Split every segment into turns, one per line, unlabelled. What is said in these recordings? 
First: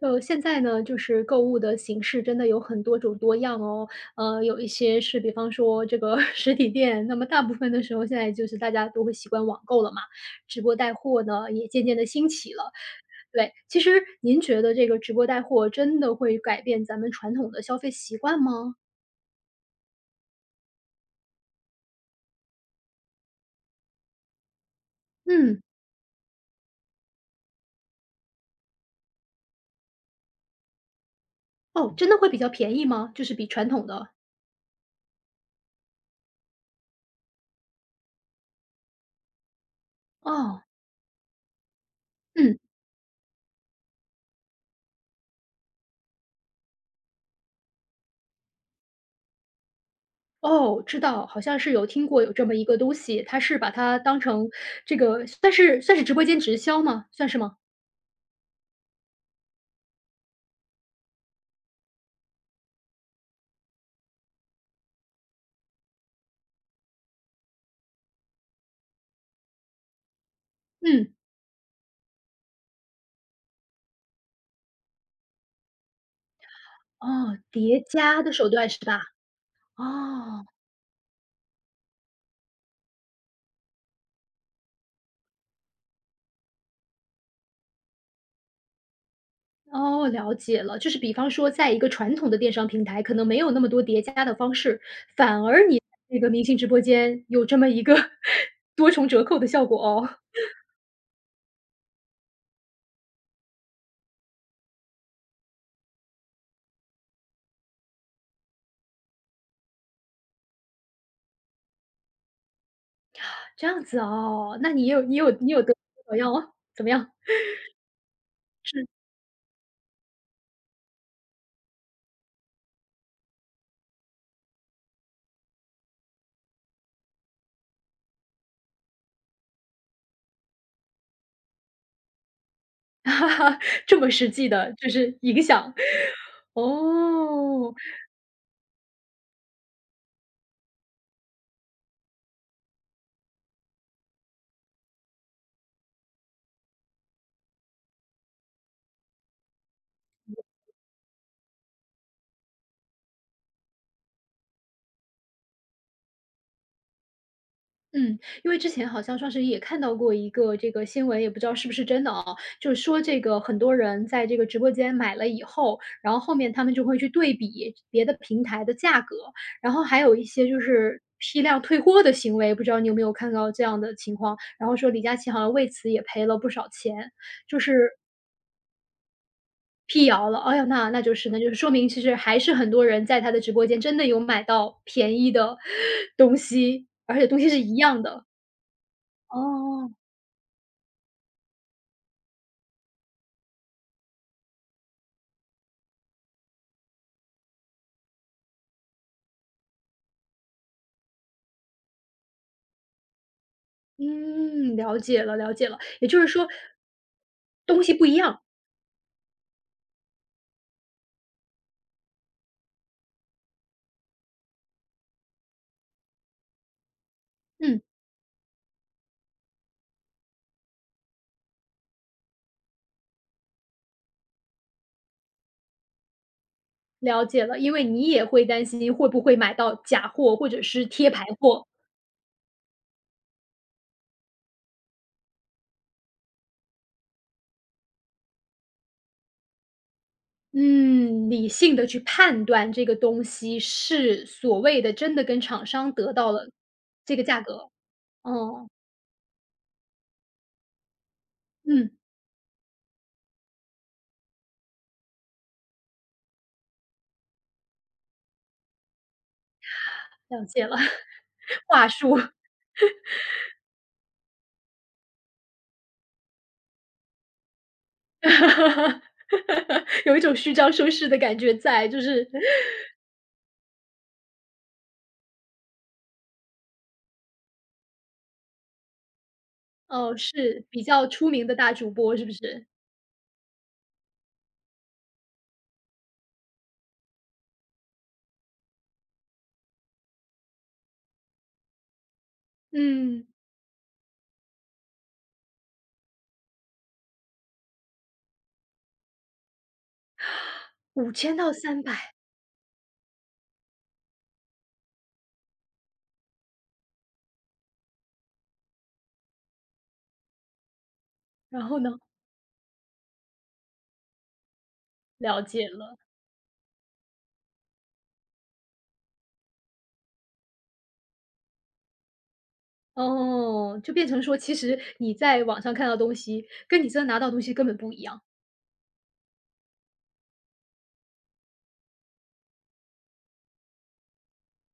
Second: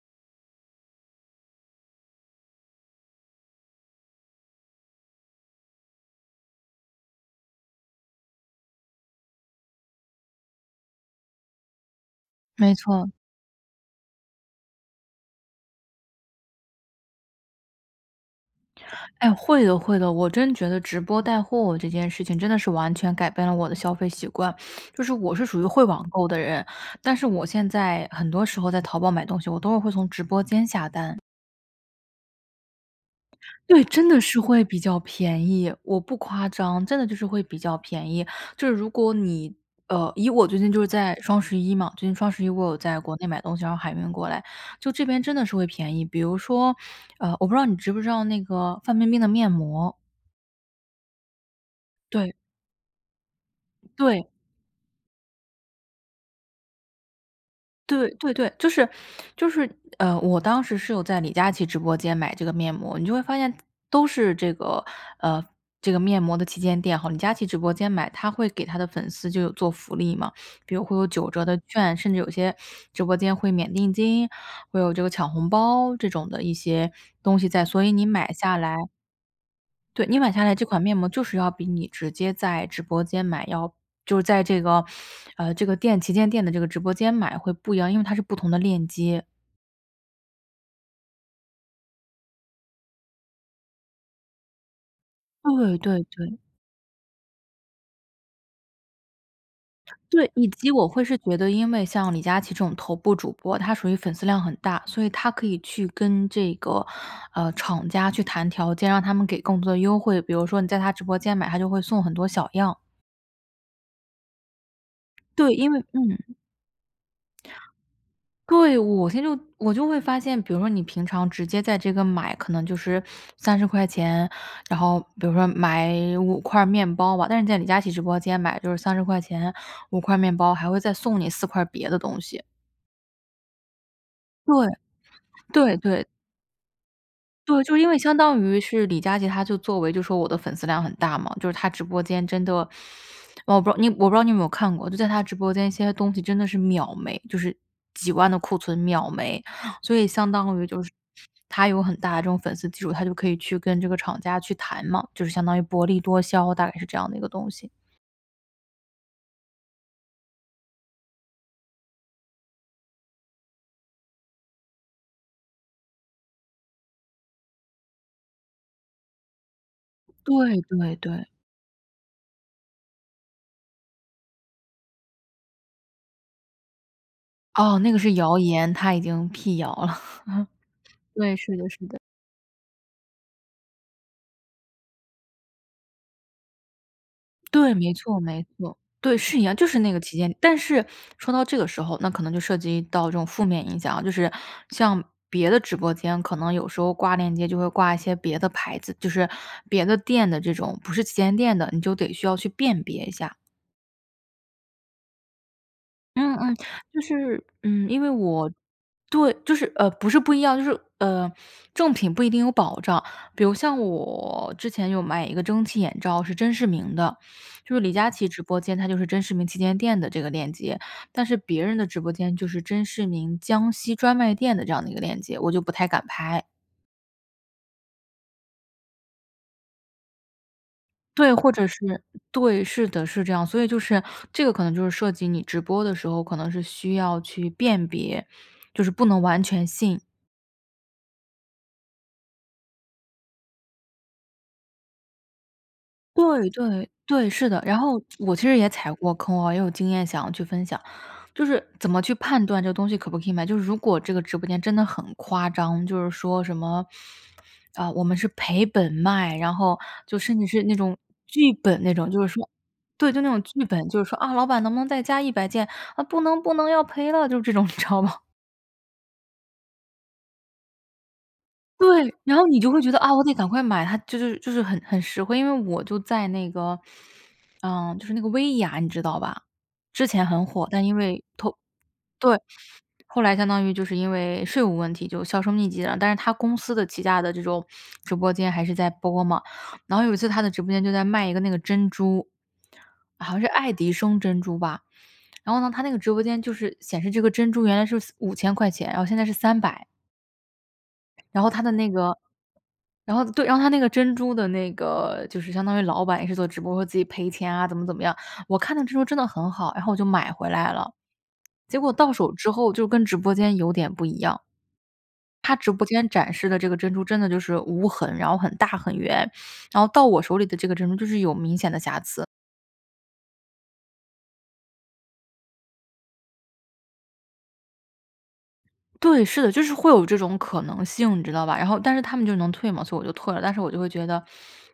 就现在呢，就是购物的形式真的有很多种多样哦。有一些是比方说这个 实体店，那么大部分的时候现在就是大家都会习惯网购了嘛。直播带货呢也渐渐的兴起了。
没错。
对，其实您觉得这个直播带货真的会改变咱们传统的消费习惯吗？
哎，会的会的，我真觉得直播带货这件事情真的是完全改变了我的消费习惯。就是我是属
嗯。
于会网购的人，但是我现在很多时候在淘宝买东西，我都是会从直播间下单。
哦，真的会比较便宜吗？就是比传
对，
统
真
的。
的是会比较便宜，我不夸张，真的就是会比较便宜。就是如果你以我最
哦，
近就是在双十一嘛，最近双十一
嗯。
我有在国内买东西，然后海运过来，就这边真的是会便宜。比如说，我不知道你知不知道那个范冰冰的面膜。
哦，知道，好像是有听过有
对，
这么一个东西，它是把它当
对，
成这个算是直播间直销吗？算是吗？
对对对，就是我当时是有在李佳琦直播间买这个面膜，你就会发现都是这个呃，这个面膜的旗舰店和李佳琦直播间买，他会给他的粉丝就有做福利嘛，比如会有
嗯。
九折的券，甚至有些直播间会免定金，会有这个抢红包这种的一些东
哦，
西在，所
叠
以你
加
买
的手
下
段
来
是吧？
对，你买下
哦。
来这款面膜就是要比你直接在直播间买要就是在这个，这个店旗舰店的这个直播间买会不一样，因为它是不同的链接。
哦，了解了，就是比方说在一个传统的电商平台，可能没有那么多叠加的方式，反而
对
你
对
那个
对，
明星直播间有这么一个 多重折扣的效果哦。
对，以及我会是觉得，因为像李佳琦这种头部主播，他属于粉丝量很大，所以他可以去跟这个，厂家去谈条件，让他们给更多的优惠。比如说你在他直播间买，他就会送很多小样。
这样子哦，那你有你有你
对，
有
因
得
为
怎么样
嗯。
哦？怎么样？
对，我现在就会发现，比如说你平常直接在这个买，可能就是三十块钱，然后比如说买五块面包吧，但是在李佳琦直播间买就是三十块钱五块面包，还会再送你4块别的东西。
哈哈，这么实际的，就
对，
是影响。
对对。对，就
哦。
是因为相当于是李佳琦，他就作为就说我的粉丝量很大嘛，就是他直播间真的，我不知道你有没有看过，就在他直播间一些东西真的是秒没，就是几万的库存秒没，所以相当于就是他有很大的这种粉丝基础，他就可以去跟这个厂家去谈嘛，就是相当于薄利多销，大概是这样的一个东西。
嗯。因为之前好像双11也看到过一个这个新闻，也不知道是不是真的啊，就是说这个很多人在这个直播间买了以后，然后后面他们就会去对比别的平台的价格，然后还有一些
对
就
对
是
对，
批量退货的行为，不知道你有没有看到这样的情况？然后说李佳琦好像为此也赔了不少钱，就
哦，
是
那个是谣言，他已经辟谣了。
辟 谣了，哎呀，那就是
对，
就是
是的
说
是
明
的。
其实还是很多人在他的直播间真的有买到便宜的 东西，而且东西是
对，
一
没
样
错
的。
没错，对，是一样，就是
哦。
那个期间。但是说到这个时候，那可能就涉及到这种负面影响啊就是像别的直播间，可能有时候挂链接就会挂一些别的牌子，就是别的店的这种不是旗舰店的，你就得需要去辨别一下。
嗯，了解了，也就是
嗯
说
嗯，就是，
东
嗯，
西
因
不
为
一样。
我对，就是不是不一样，就是正品不一定有保障。比如像我之前有买一个蒸汽眼罩，是甄视明的，就是
嗯，
李佳琦直播间，它就是甄视明旗舰店的这个链接，但是别人的直播间就是甄视明江西专卖店的这样的一个链接，我就不太敢拍。
了解了，因为你也会担心会不会买到假货或者是贴牌
对，或者
货。
是对，是的，是这样。所以就是这个可能就是涉及你直播的时候，可能是需要去辨别，就是不能完全信
嗯，理性的去判断这个东西是所谓的真的跟厂商得到了
对对
这个
对，
价
是的。
格。
然后我其实
哦。
也踩过坑哦，也有经验想要去分享，就是怎
嗯，
么去判断这个东西可不可以买。就是如果这个直播间真的很夸张，就是说什么啊、我们是赔本卖，然后就甚
了
至是
解
那
了。
种 剧本
话
那种，
术。
就是说。对，就那种剧本，就是说啊，老板能不能再加100件啊？不能，不能，要赔了，就是这种，你知道吧？
有一种虚张声势的感觉在，就
对，
是。
然后你就会觉得啊，我得赶快买，它就是很实惠。因为我就在那个，嗯，就是那个薇娅，你知道吧？之
哦，
前很
是
火，
比
但因
较
为
出名的大主播，是不
对，
是？
后来相当于就是因为税务问题就销声匿迹了。但是他公司的旗下的这种直播间还是在播嘛。然后有一次他的直播间就在卖一个那个珍珠，
嗯，
好像是爱迪生珍珠吧。然后呢，他那个直播间就是显示这个珍珠原来是5000块钱，然后现在是300。
5000
然后
到
他的
三
那
百，
个然后对，然后他那个珍珠的那个就是相当于老板也是做直播，说自己赔钱啊，怎么怎么样。我看那珍珠真的很好，然后我就买回来了。
然后
结
呢？
果到手之后就跟直播间有点不一样，
了
他
解
直播
了。
间展示的这个珍珠真的就是无痕，然后很大很圆，然后到我手里的这个珍珠就是有明显的瑕疵。
哦，就变成说，其实你在网上看到的东西，跟你真的拿到的东西根本不一样。
对，是的，就是会有这种可能性，你知道吧？然后但是他们就能退嘛，所以我就退了。但是我就会觉得，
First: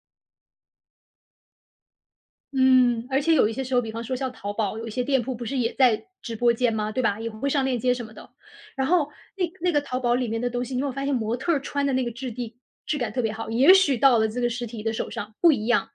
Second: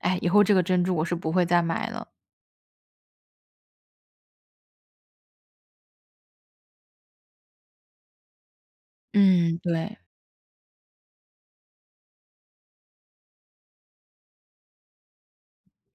哎，以后这个珍珠我是不会再买了。
嗯，而且有一些时候，比方说像淘宝，有一些店铺不是也在直播间吗？对吧？也会上链接什么的。然后
嗯，
那个
对。
淘宝里面的东西，你有没有发现模特儿穿的那个质地质感特别好，也许到了这个实体的手上不一样。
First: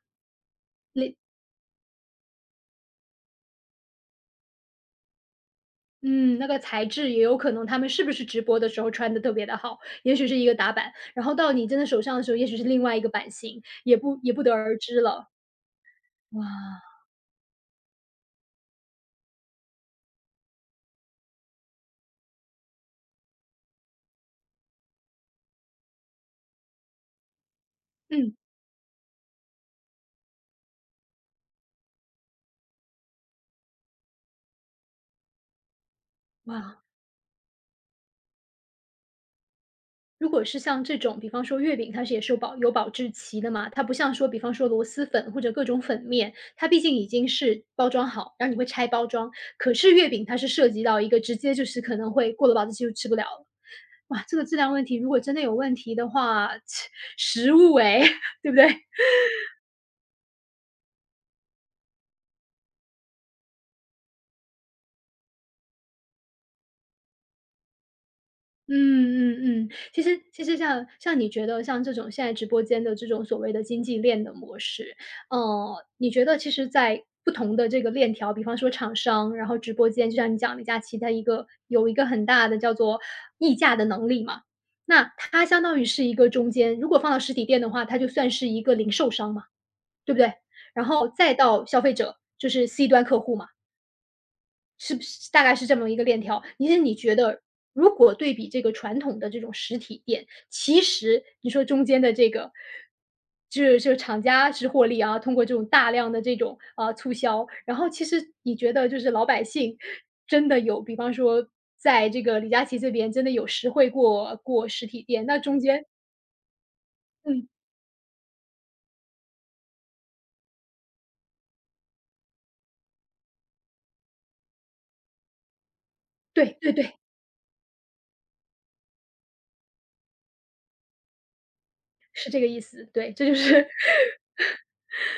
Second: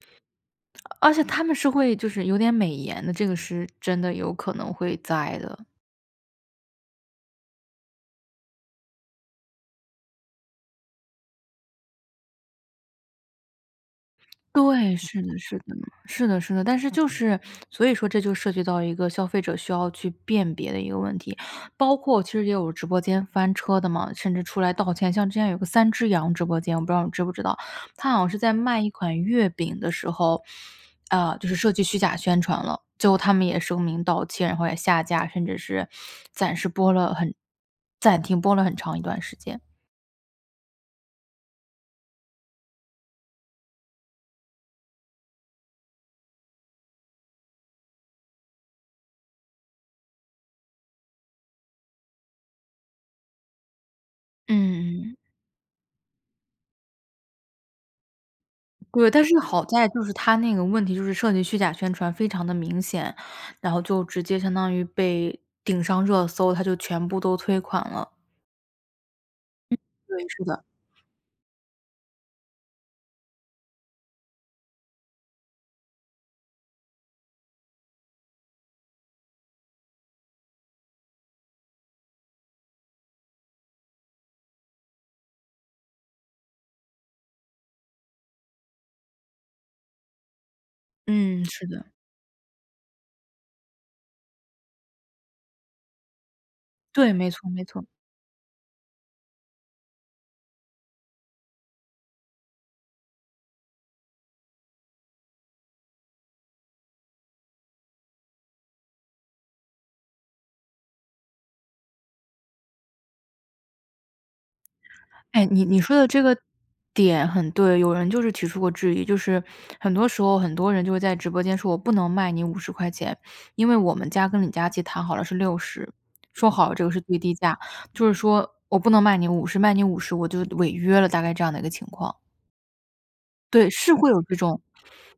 而且他们是会就是有点美颜的，这个是真的有可能会在的。
嗯，那个材质也有可能，他们是不是直播的时候穿的特别的好，也许是一个打版，然后到你真的手上的时候，也许是另外一个版型，也不得而
对，
知
是
了。
的，是的，是的，
哇。
是的。但是就是所以说这就涉及到一个消费者需要去辨别的一个问题。包括其实也有直播间翻车的嘛，甚至出来道歉。像之前有个三只羊直播间，我不知道你知不知道，他好像
嗯。
是在卖一款月饼的时候，啊，就是涉及虚假宣传了，最后他们也声明道歉，然后也下架，甚至是暂时
哇。
播了很暂停播了很长一段时间。
如果是像这种，比方说月饼，它是也是有保质期的嘛，它不像说，比方说螺蛳粉或者各种粉面，它毕竟已经是包装好，然后你会拆包装。可是月饼它是涉及到一个直接就是可能会过了保质期就吃不了了。哇，这个质量问题如
嗯嗯。
果真的有问题的话，食物诶，对不对？
对，但是好在就是他那个问题就是涉及虚假宣传非常的明显，然后就直接相当于被顶上热搜，他就全部都退款了。
嗯嗯嗯，其
对，
实
是
其实
的，
像你觉得像这种现在直播间的这种所谓的经济链的模式，你觉得其实在不同的这个链条，比方说厂商，然后直播间，就像你讲李佳琦他有一个很大的叫做溢价的能力嘛，那它相当于是一个中间，如果放到实体店的话，它就算是一个零售商嘛，对不对？然后再
嗯，
到
是
消
的，
费者，就是 C 端客户嘛。是不是大概是这么一个链条？其实你
对，
觉
没
得，
错没错。
如果对比这个传统的这种实体店，其实你说中间的这个，就是厂家是获利啊，通过这种大量的这种啊促销，然后其实你觉得就是老百姓真的有，比方说在这个李佳琦这边真的有实惠过实体店，那
哎，
中
你
间。
说的这个点
嗯，
很对，有人就是提出过质疑，就是很多时候很多人就会在直播间说我不能卖你50块钱，因为我们家跟李佳琦谈好了是60，说
对
好
对
了这个
对，
是最低价，就是说我不能卖你五十，卖你五十我就违约了，大概这样的一个情况。
是这个意思，对，这就是。
对，是会有这种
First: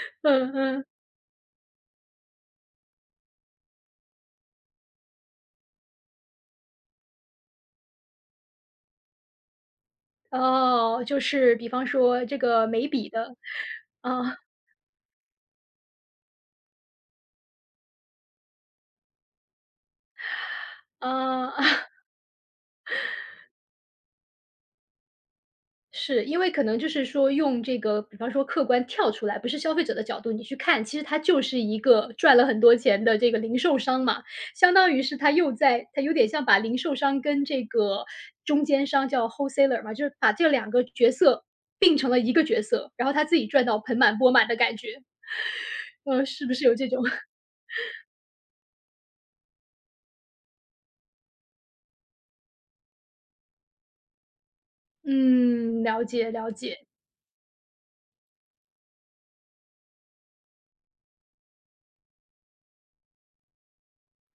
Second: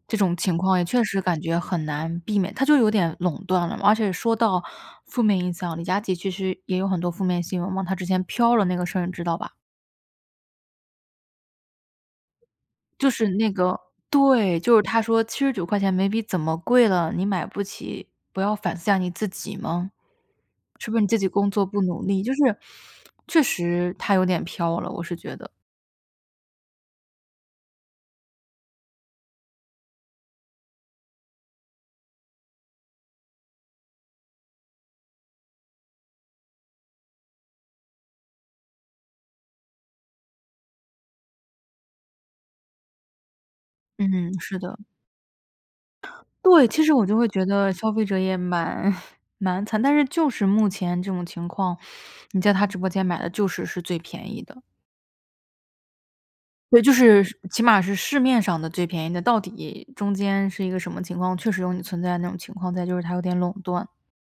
这 种
嗯
情况，也
嗯。
确实感觉很难避免，他就有点垄断了嘛而且说到负面影响，李佳琦其实也有很多负面新闻嘛，他之前飘了那个事儿，你知道吧？
哦，就是比方说这个眉
就
笔
是
的，
那个
啊、
对，就是他说79块钱眉笔怎么贵了，你买不起，不要反思下你自己吗？是不是你自己工
呃，
作 不努力？”就是确实他有点飘了，我是觉得。
是，因为可能就是说用这个，比方说客观跳出来，不是消费者的角度，你去看，其实它就是一个赚了很多钱的这个零售商嘛，相当于是他又在，他有点像把零售商跟这个中间商叫 wholesaler 嘛，就是把这两个角色并成了一个角色，然后他自己赚到盆满
嗯，
钵满的
是
感
的。
觉。是不是
对，
有
其
这
实
种？
我就 会觉得消费者也蛮 蛮惨，但是就是目前这种情况，你在他直播间买的就是最便宜的。
嗯，了解了
对，
解。
就是起码是市面上的最便宜的，到底中间是一个什么情况，确实有你存在的那种情况在，就是它有点垄断。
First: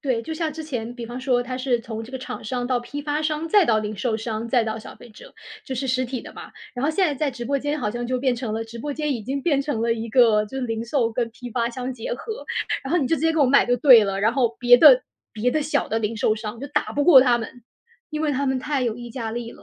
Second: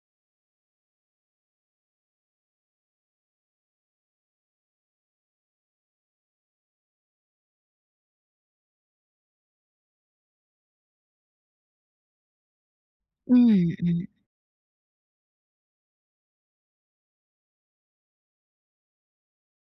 对，就像之前，比方说它是从这个厂商到批发商，再到零售商，再到消费者，就是实体的嘛。然后现在在直播间好像就变成了，直播间已经变成了一个就是零售跟批发相结合，然后你就直接给我买
嗯，
就对了。然后别的小的零售商就打不过他们，因为他们太有议价力了，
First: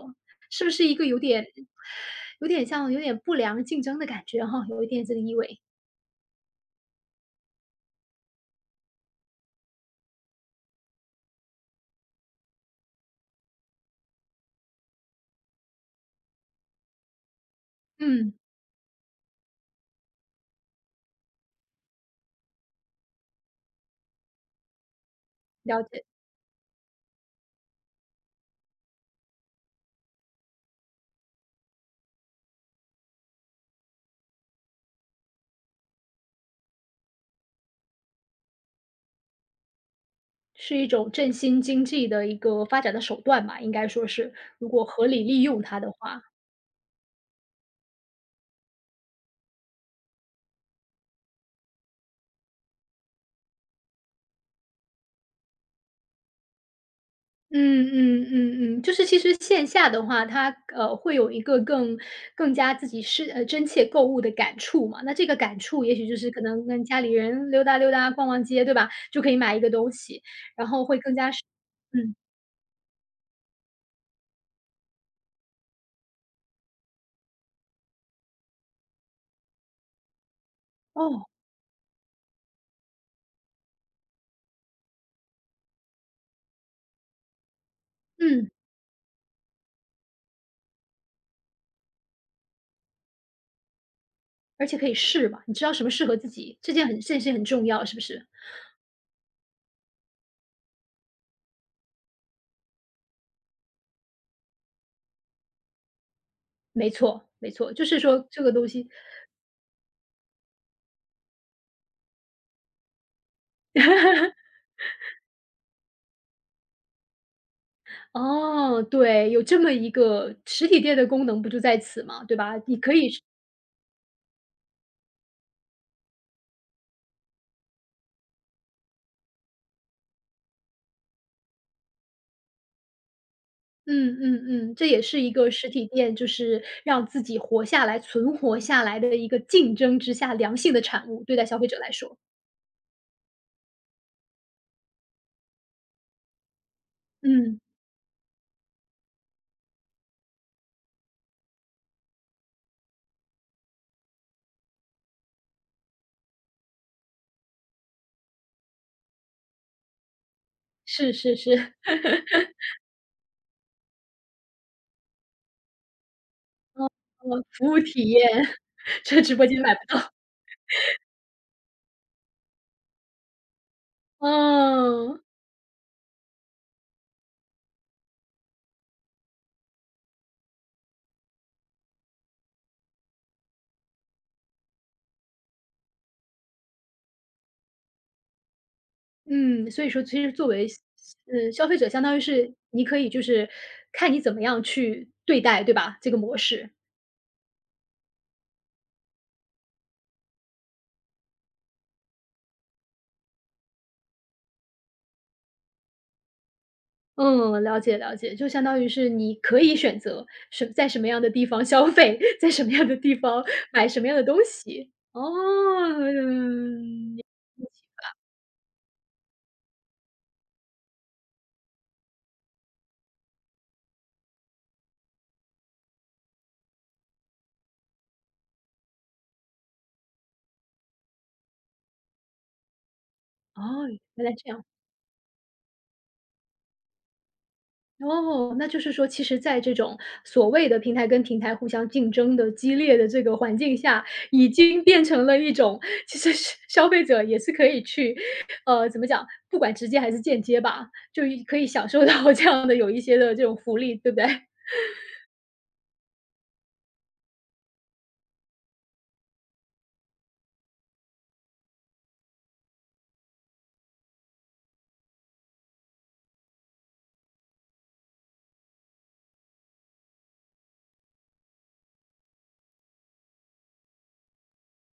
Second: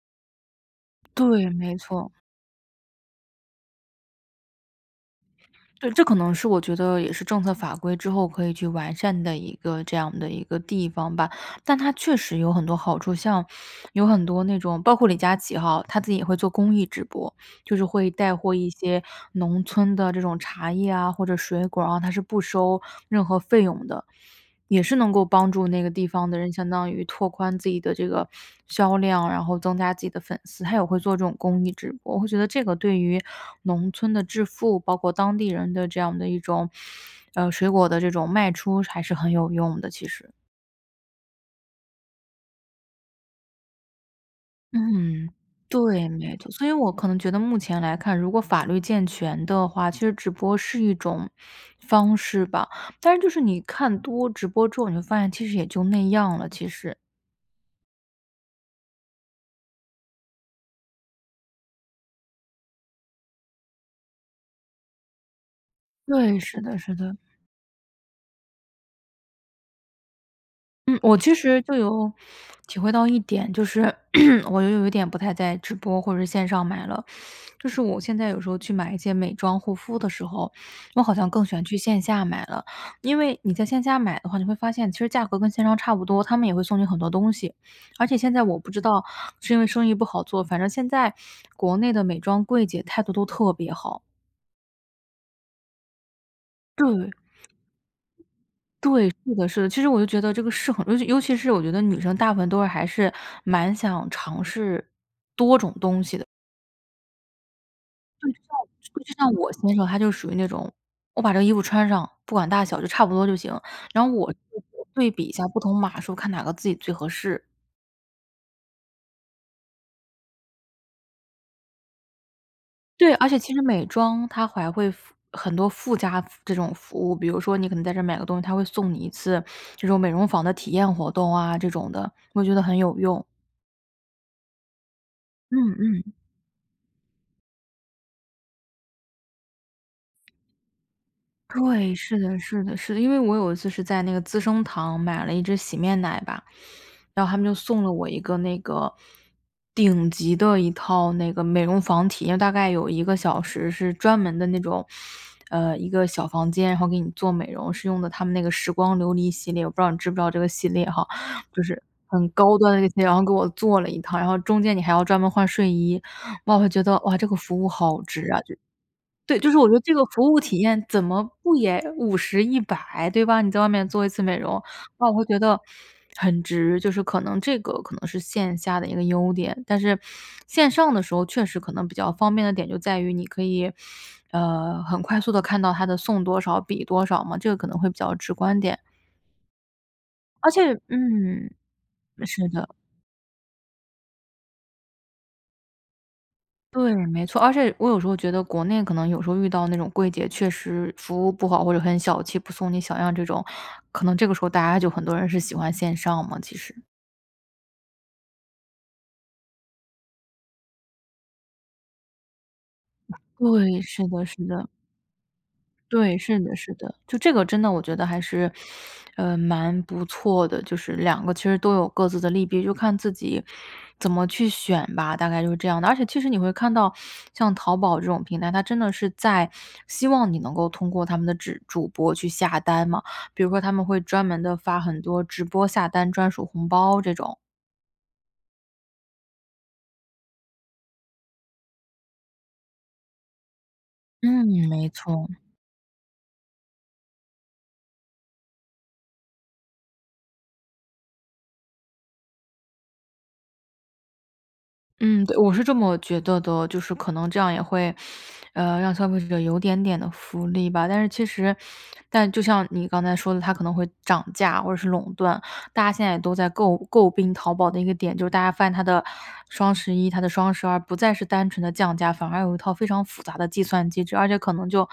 是不是一个有点
对，没错。
有点像有点不良竞争的感觉哈，有一点这个意味。
对，这可能是我觉得也是政策法规之后可以去完善的一个这样的一个地方吧。但它确实有很多好处，像有很多那种包括李佳琦哈，他自己也会做公益直播，就是会
嗯，
带货一些农村的这种茶叶啊，或者水果啊，他是不收任何费用的。也是能够帮助那
了
个
解。
地方的人，相当于拓宽自己的这个销量，然后增加自己的粉丝。他也会做这种公益直播，我会觉得这个对于农村的致富，包括当地人的这样的一种，水果的这种卖出还是很有用的，其实。
是一种振兴经济的一个发展的手段吧，应该说是，如果合理
嗯，
利用它的
对，
话。
没错。所以我可能觉得目前来看，如果法律健全的话，其实直播是一种方式吧。但是就是你看多直播之后，你会发现其实也就那样了，其实。
嗯嗯嗯嗯，就是其实线下的话，它，会有一个更加自己是真切购物的感触嘛，那这个感触也许就是
对，
可
是
能
的
跟
是
家里
的。
人溜达溜达、逛逛街，对吧？就可以买一个东西，然后
嗯，
会更
我
加
其
是。
实就有
嗯。
体会到一点，就是 我又有一点不太在直播或者是线上买了。就是我现在有时候去买一些美妆护肤的时候，我好
哦。
像更喜欢去线下买了。因为你在线下买的话，你会发现其实价格跟线上差不多，他们也会送你很多东西。而且现在
嗯，
我不知道是因为生意不好做，反正现在国内的美妆柜姐态度都特别好。
而且可以试嘛，你知道什么适合自己，
对。
这件事很重要，是不是？
对，是的，是的。其实我就觉得这个是很尤其是我觉得女生大部分都是还是蛮想尝试东西的。
没错没错，就是说这个东西。
就像我先生他就属于那种，我把这个衣服穿上，不管大小就差不多就行。然后我对比一下不同码数，看哪个自己最合适。
哦，对，有这么一个实体店的功能不就在此嘛，对吧？你可以
对，
是。
而且其实美妆它还会附很多附加服这种服务，比如说你可能在这儿买个东西，它会送你一次这种美容坊的体验活动啊，这种的，我觉得很有用。
嗯嗯嗯，这也是一个
嗯
实体
嗯。
店，就是让自己活下来、存活下来的一个竞争之下良性的产物，对待消费者来
对，
说。
是的，是的，是的。因为我有一次是在那个资生堂买了一支洗面奶吧，然后他们就
嗯，
送了我一个那个顶级的一套那个美容房体因为大概有一个小时是专门的那种，一个小房间，然后给你做美容，是用的他们那个时光琉璃系列，我不知道你知不知道这个系列哈，
是是
就
是，
是很高端的那些，然后给我做了一套，然后中间你还要专门换睡衣。哇，我觉得，哇，这个
我
服
服
务
务
好
体验，
值啊！
这直
对，
播
就是
间
我觉
买
得
不
这个
到。
服务体验怎么不也50、100，对吧？你在外面做一次美容，那我
嗯。
会觉得很值，就是可能这个可能是线下的一个优点。但是线上的时候确实可能比较方便的点就在于你可以，很快速的看到它的送多少、比多少嘛，这个可能会比较直观点。
嗯，所以说其实作
而且
为
嗯，
嗯消费者相当于
是
是
的。
你可以就是看你怎么样去对待，对吧？这个模式。
对，没错。而且我有时候觉得国内可能有时候遇到那种柜姐确实服务不好，或者很小气，不送你小样这种，可能这个时候大家就很多人是喜欢线上嘛，其实。
嗯，了解了解，就相当于是你可以选择在什么样的地方消费，在什么样的地方
对，
买什
是
么样的
的
东
是的。
西。哦。
对，是的，是的，就
嗯。
这个真的我觉得还是，蛮不错的，就是两个其实都有各自的利弊，就看自己怎么去选吧，大概就是这样的。而且其实你会看到像淘宝这种平台，它真的是在希望你能够通过他们的直主播去下单嘛，比如说
哦，
他们会专
原来
门
这
的
样。
发很多直播下单专属红包这种。
哦，那就是说，其实在这种所谓的平台跟平台互相竞争的激烈的这个环境下，已
嗯，
经
没
变成
错。
了一种，其实是消费者也是可以去，怎么讲，不管直接还是间接吧，就可以享受到这样的有一些的这种福利，对不对？
嗯，对，我是这么觉得的哦，就是可能这样也会，让消费者有点点的福利吧。但是其实，但就像你刚才说的，它可能会涨价或者是垄断。大家现在也都在诟病淘宝的一个点，就是大家发现它的双十一、它的双12不再是单纯的降价，反而有一套非常复杂的计算机制，而且可能就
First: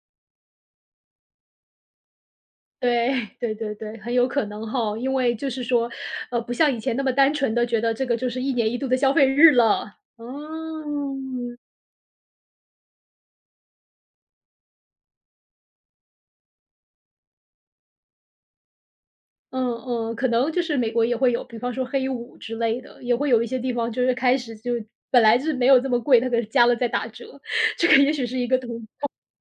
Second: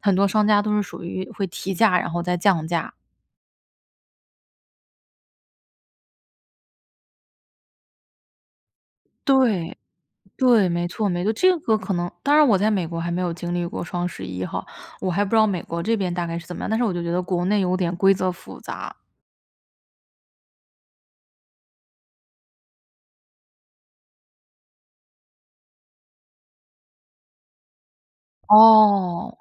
很多商家都是属于会提价然后再降价。
对 对对对，很有可能哈，因为就是说，不像以前那么单纯的觉得这个就是一年一度的消费日
对，
了。
对，没错，这
嗯。
个可能当然我在美国还没有经历过双十一哈，我还不知道美国这边大概是怎么样，但是我就觉得国内有点规则复杂。
嗯嗯，可能就是美国也会有，比方说黑五之类的，也会有一些地方就是开始就本来是没有这么贵，它可是加了再打折，这个也许是一个同。
哦。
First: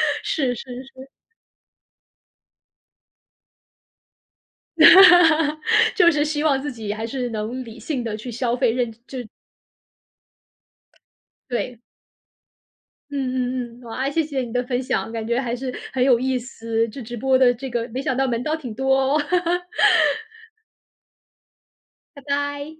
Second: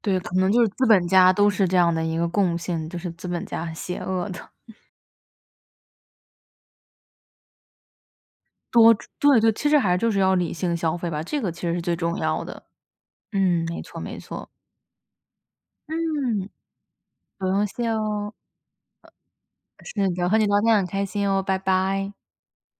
对，可能
是
就
是
是资本
是，
家都是这样的一个共性，就是资本家很邪恶的，
就是希望自己还是能理性的去消费，认
多
就
对对，其实还就是要理性消费吧，这个其实
对。
是最重要的。嗯，
嗯嗯嗯，
没错
哇，
没
谢谢
错。
你的分享，感觉还是很有意
嗯，
思，这直播
不
的
用
这
谢
个没想到
哦，
门道挺多哦。
是的，和你聊天很开心哦，拜拜。
拜拜。